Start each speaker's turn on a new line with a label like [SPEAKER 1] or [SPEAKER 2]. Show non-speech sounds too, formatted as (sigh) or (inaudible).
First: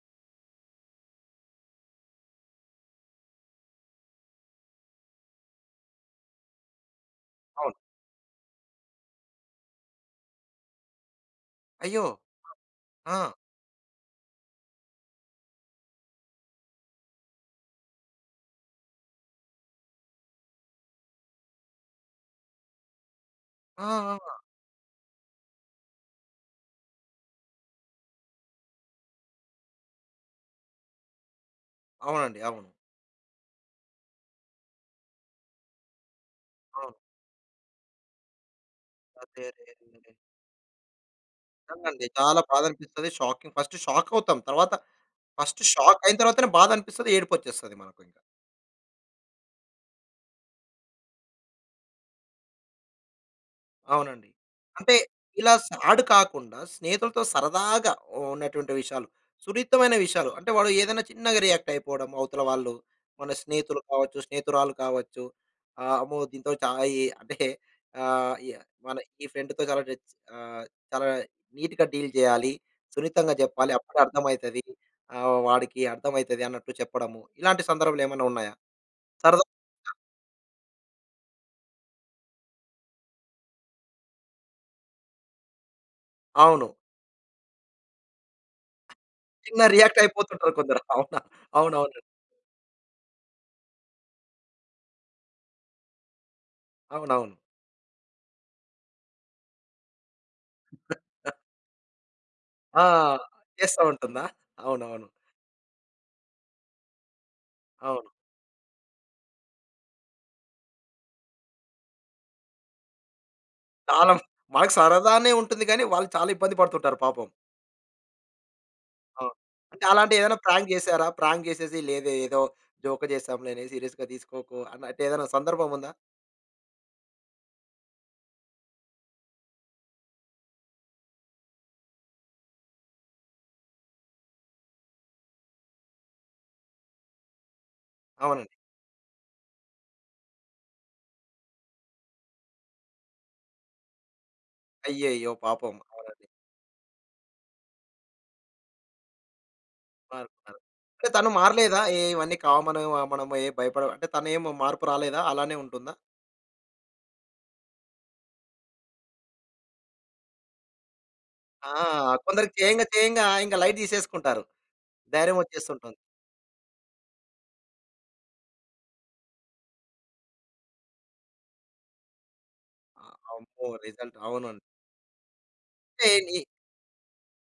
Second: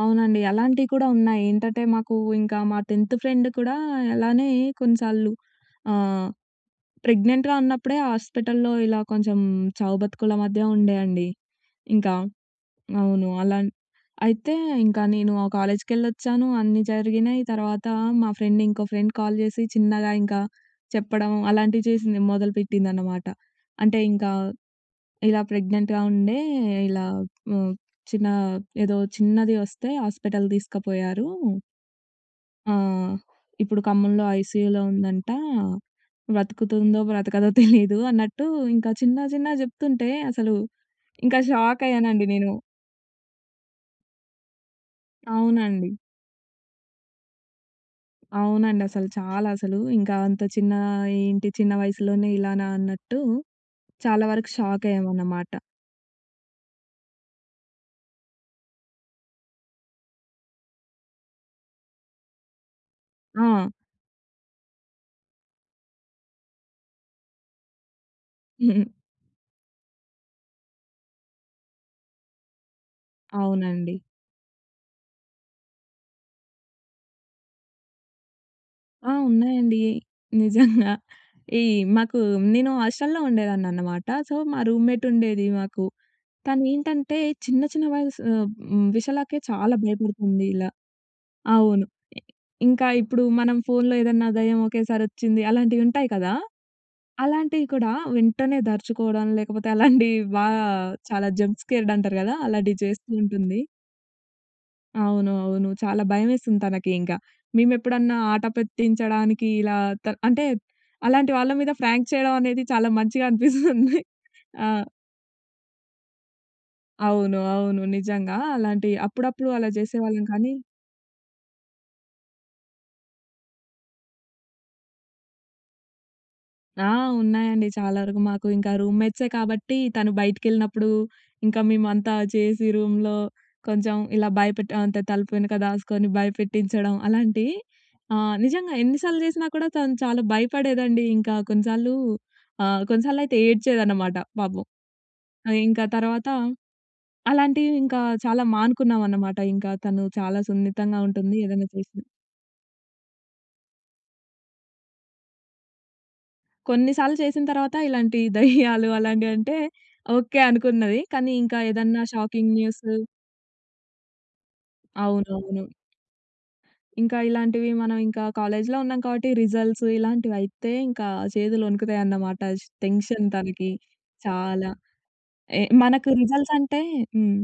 [SPEAKER 1] అవునండి. అలాంటియి కూడా ఉన్నాయి. ఏంటటే మాకూ ఇంకా మా 10థ్ ఫ్రెండ్ కుడా అలానే కొన్నిసార్లు ఆహ్, ప్రెగ్నెంట్‌గా
[SPEAKER 2] అవును.
[SPEAKER 1] ఉన్నప్పుడే హాస్పిటల్‌లో ఇలా కొంచెం చావు బతుకుల మధ్య ఉండే అండి.
[SPEAKER 2] అయ్యో!
[SPEAKER 1] ఇంకా.
[SPEAKER 2] ఆ!
[SPEAKER 1] అవును. అలాన్ అయితే ఇంకా నేనూ ఆ కాలేజ్‌కెళ్ళొచ్చాను, అన్నీ జరిగినయి. తర్వాత మా ఫ్రెండ్ ఇంకో ఫ్రెండ్ కాల్ జేసి చిన్నగా ఇంకా చెప్పడం అలాంటివి చేసింది. మొదలుపెట్టిందనమాట.
[SPEAKER 2] ఆ!
[SPEAKER 1] అంటే ఇంకా
[SPEAKER 2] ఆహా!
[SPEAKER 1] "ఇలా ప్రెగ్నెంట్‌గా ఉండే, ఇలా హ్మ్, చిన్నా ఏదో చిన్నది వస్తే ఆస్పిటల్ దీసుకపోయారూ."
[SPEAKER 2] అవునండి. అవును.
[SPEAKER 1] ఆ! "ఇప్పుడు ఖమ్మంలో ఐసీయూలో ఉందంట.
[SPEAKER 2] అవును.
[SPEAKER 1] బ్రతుకుతుందో, బ్రతకదో తెలీదు" అన్నట్టు ఇంకా చిన్న
[SPEAKER 2] అదే
[SPEAKER 1] చిన్నగ
[SPEAKER 2] అదే.
[SPEAKER 1] జెప్తుంటే అసలూ ఇంకా
[SPEAKER 2] అవునండి.
[SPEAKER 1] షాకయ్యానండి
[SPEAKER 2] చాలా
[SPEAKER 1] నేను.
[SPEAKER 2] బాధనిపిస్తది. షాకింగ్, ఫస్టు షాకవుతాం. తర్వాత, ఫస్టు
[SPEAKER 1] అవునండి.
[SPEAKER 2] షాకయిన తరువాతనే బాధనిపిస్తది, ఏడుపొచ్చేస్తది మనకి.
[SPEAKER 1] అవునండసలు చాలా అసలు, ఇంకా అంత చిన్నా ఏంటి, చిన్న వయసులోనే ఇలానా అన్నట్టు, చాలా
[SPEAKER 2] అవునండి.
[SPEAKER 1] వరకు
[SPEAKER 2] అంటే
[SPEAKER 1] షాకయ్యామనమాట.
[SPEAKER 2] ఇలా సాడ్ కాకుండా, స్నేహితులతో సరదాగా ఉ ఉన్నటువంటి విషయాలు, సున్నితమైన విషయాలు. అంటే వాడు ఏదన్నా చిన్నగా రియాక్టయిపోడము అవతల వాళ్ళు. మన
[SPEAKER 1] ఆ!
[SPEAKER 2] స్నేహితులు కావచ్చు, స్నేహితురాళ్ళు కావచ్చు, ఆహ్, అమ్మో! దీంతో చా ఇ అంటే ఆహ్, య
[SPEAKER 1] (chuckles)
[SPEAKER 2] మన ఈ ఫ్రెండ్‌తో చాలా టెన్స్ ఆహ్, చాలా నీట్‌గా డీల్ జేయాలి. సున్నితంగా జెప్పాలి.
[SPEAKER 1] అవునండి.
[SPEAKER 2] అప్పుడర్థమైతది. ఆహ్, వాడికి అర్థమైతది అన్నట్టు చెప్పడము. ఇలాంటి సందర్భాలేమన్నా ఉన్నాయా?
[SPEAKER 1] ఆ!
[SPEAKER 2] సరదా
[SPEAKER 1] ఉన్నాయండి. నిజంగా. ఈ మాకు నేను హాస్టల్‌లో ఉండేదాన్ననమాట. సో, మా రూమ్‌మేటుండేది మాకు.
[SPEAKER 2] అవును.
[SPEAKER 1] తనేంటంటే చిన్న చిన్న వయసు ఆహ్, హ్మ్. విషయాలకే
[SPEAKER 2] చిన్న
[SPEAKER 1] చాలా భయపడుతుంది
[SPEAKER 2] రియాక్టయిపోతుంటారు
[SPEAKER 1] ఇలా.
[SPEAKER 2] కొందరు. అవునా?
[SPEAKER 1] అవును.
[SPEAKER 2] అవునవును.
[SPEAKER 1] ఇంకా ఇప్పుడు మనం ఫోన్‌లో ఏదన్నా దెయ్యం ఒకేసారొచ్చింది, అలాంటివి ఉంటాయి కదా!
[SPEAKER 2] అవునవును.
[SPEAKER 1] అలాంటివి కూడా వెంటనే దర్చుకోవడం లేకపోతే అలాంటియి బా చాలా
[SPEAKER 2] (chuckles)
[SPEAKER 1] జంప్ స్కేర్డ్ అంటారు కదా! అలాటియి
[SPEAKER 2] ఆ!
[SPEAKER 1] చేస్తూ ఉంటుంది.
[SPEAKER 2] చేస్తా ఉంటుందా? అవునవును.
[SPEAKER 1] అవును. అవును. చాలా భయమేసింది. తనకి ఇంక.
[SPEAKER 2] అవును.
[SPEAKER 1] మేమెప్పుడన్నా ఆటపెట్టించడానికి ఇలా త అంటే అలాంటి వాళ్ళ మీద ఫ్రాంక్ చేయడం అనేది చాలా మంచిగా అనిపిస్తుంది.
[SPEAKER 2] తాళం,
[SPEAKER 1] ఆ!
[SPEAKER 2] మనకు సరదానే ఉంటుంది గానీ వాళ్ళు చాలా ఇబ్బంది పడుతుంటారు పాపం.
[SPEAKER 1] అవును. అవును. నిజంగా అలాంటియి
[SPEAKER 2] అవును.
[SPEAKER 1] అప్పుడప్పుడు అలా
[SPEAKER 2] అంటే
[SPEAKER 1] జేసేవాళ్ళం
[SPEAKER 2] అలాంటియేవన్నా
[SPEAKER 1] కానీ
[SPEAKER 2] ప్రాంక్ జేసారా? ప్రాంక్ జేసేసి లేదే ఏదో జోకు చేసాం, దీన్నేం సీరియస్‌గా తీసుకోకు అన్న అంటే ఏదైనా సందర్భముందా?
[SPEAKER 1] ఆ! ఉన్నాయండి చాలా వరకు మాకు, ఇంకా రూమ్‌మేట్సే కాబట్టి తను బయటికెళ్ళినప్పుడు, ఇంక మేమంతా చేసి రూమ్‌లో కొంచెం ఇలా భయపెట్టి, అంతే తలుపు వెనక దాసుకొని భయపెట్టించడం అలాంటియి, ఆహ్,
[SPEAKER 2] అవునండి.
[SPEAKER 1] నిజంగా ఎన్నిసార్లు జేసినా కూడా తను చాలా భయపడేదండి. ఇంకా కొన్నిసార్లు ఆహ్, కొన్నిసార్లయితే ఏడ్చేదనమాట, పాపం.
[SPEAKER 2] అయ్యయ్యో!
[SPEAKER 1] ఆహ్,
[SPEAKER 2] పాపం.
[SPEAKER 1] ఇంక
[SPEAKER 2] అవునండి.
[SPEAKER 1] తర్వాత అలాంటివి ఇంకా చాలా మానుకున్నావనమాట ఇంక. తను చాలా
[SPEAKER 2] మారుంటారు.
[SPEAKER 1] సున్నితంగా
[SPEAKER 2] అంటే తను
[SPEAKER 1] ఉంటుంది ఏదన్నా
[SPEAKER 2] మారలేదా? ఏ
[SPEAKER 1] చేసిన.
[SPEAKER 2] ఇవన్నీ కామను మనము ఏం భయపడము అంటే తనేమి మార్పు రాలేదా? అలానే ఉంటుందా?
[SPEAKER 1] కొన్నిసార్లు చేసిన తరువాత, ఇలాంటి దెయ్యాలు అలాంటివంటే ఓకే. అనుకున్నది. కానీ ఇంకా
[SPEAKER 2] ఆ!
[SPEAKER 1] ఏదన్నా షాకింగ్
[SPEAKER 2] కొందరికి చేయంగా
[SPEAKER 1] న్యూసు
[SPEAKER 2] చేయంగా ఇంగ లైట్ తీసేసుకుంటారు. ధైర్యం
[SPEAKER 1] అవునవును.
[SPEAKER 2] వచ్చేస్తుంటుంది.
[SPEAKER 1] ఇంకా ఇలాంటివి మనం ఇంకా కాలేజ్‌‌‌లో ఉన్నాం కావట్టి రిజల్ట్స్ ఇలాంటివయితే ఇంకా చేతులు వణుకుతాయన్నమాట. ష్ టెన్షన్
[SPEAKER 2] అమ్మో!
[SPEAKER 1] తనకి,
[SPEAKER 2] రిజల్ట్ అవునన్
[SPEAKER 1] చాలా. ఎ
[SPEAKER 2] అంటే
[SPEAKER 1] మనకు
[SPEAKER 2] నీ
[SPEAKER 1] రిజల్ట్సంటే హ్మ్.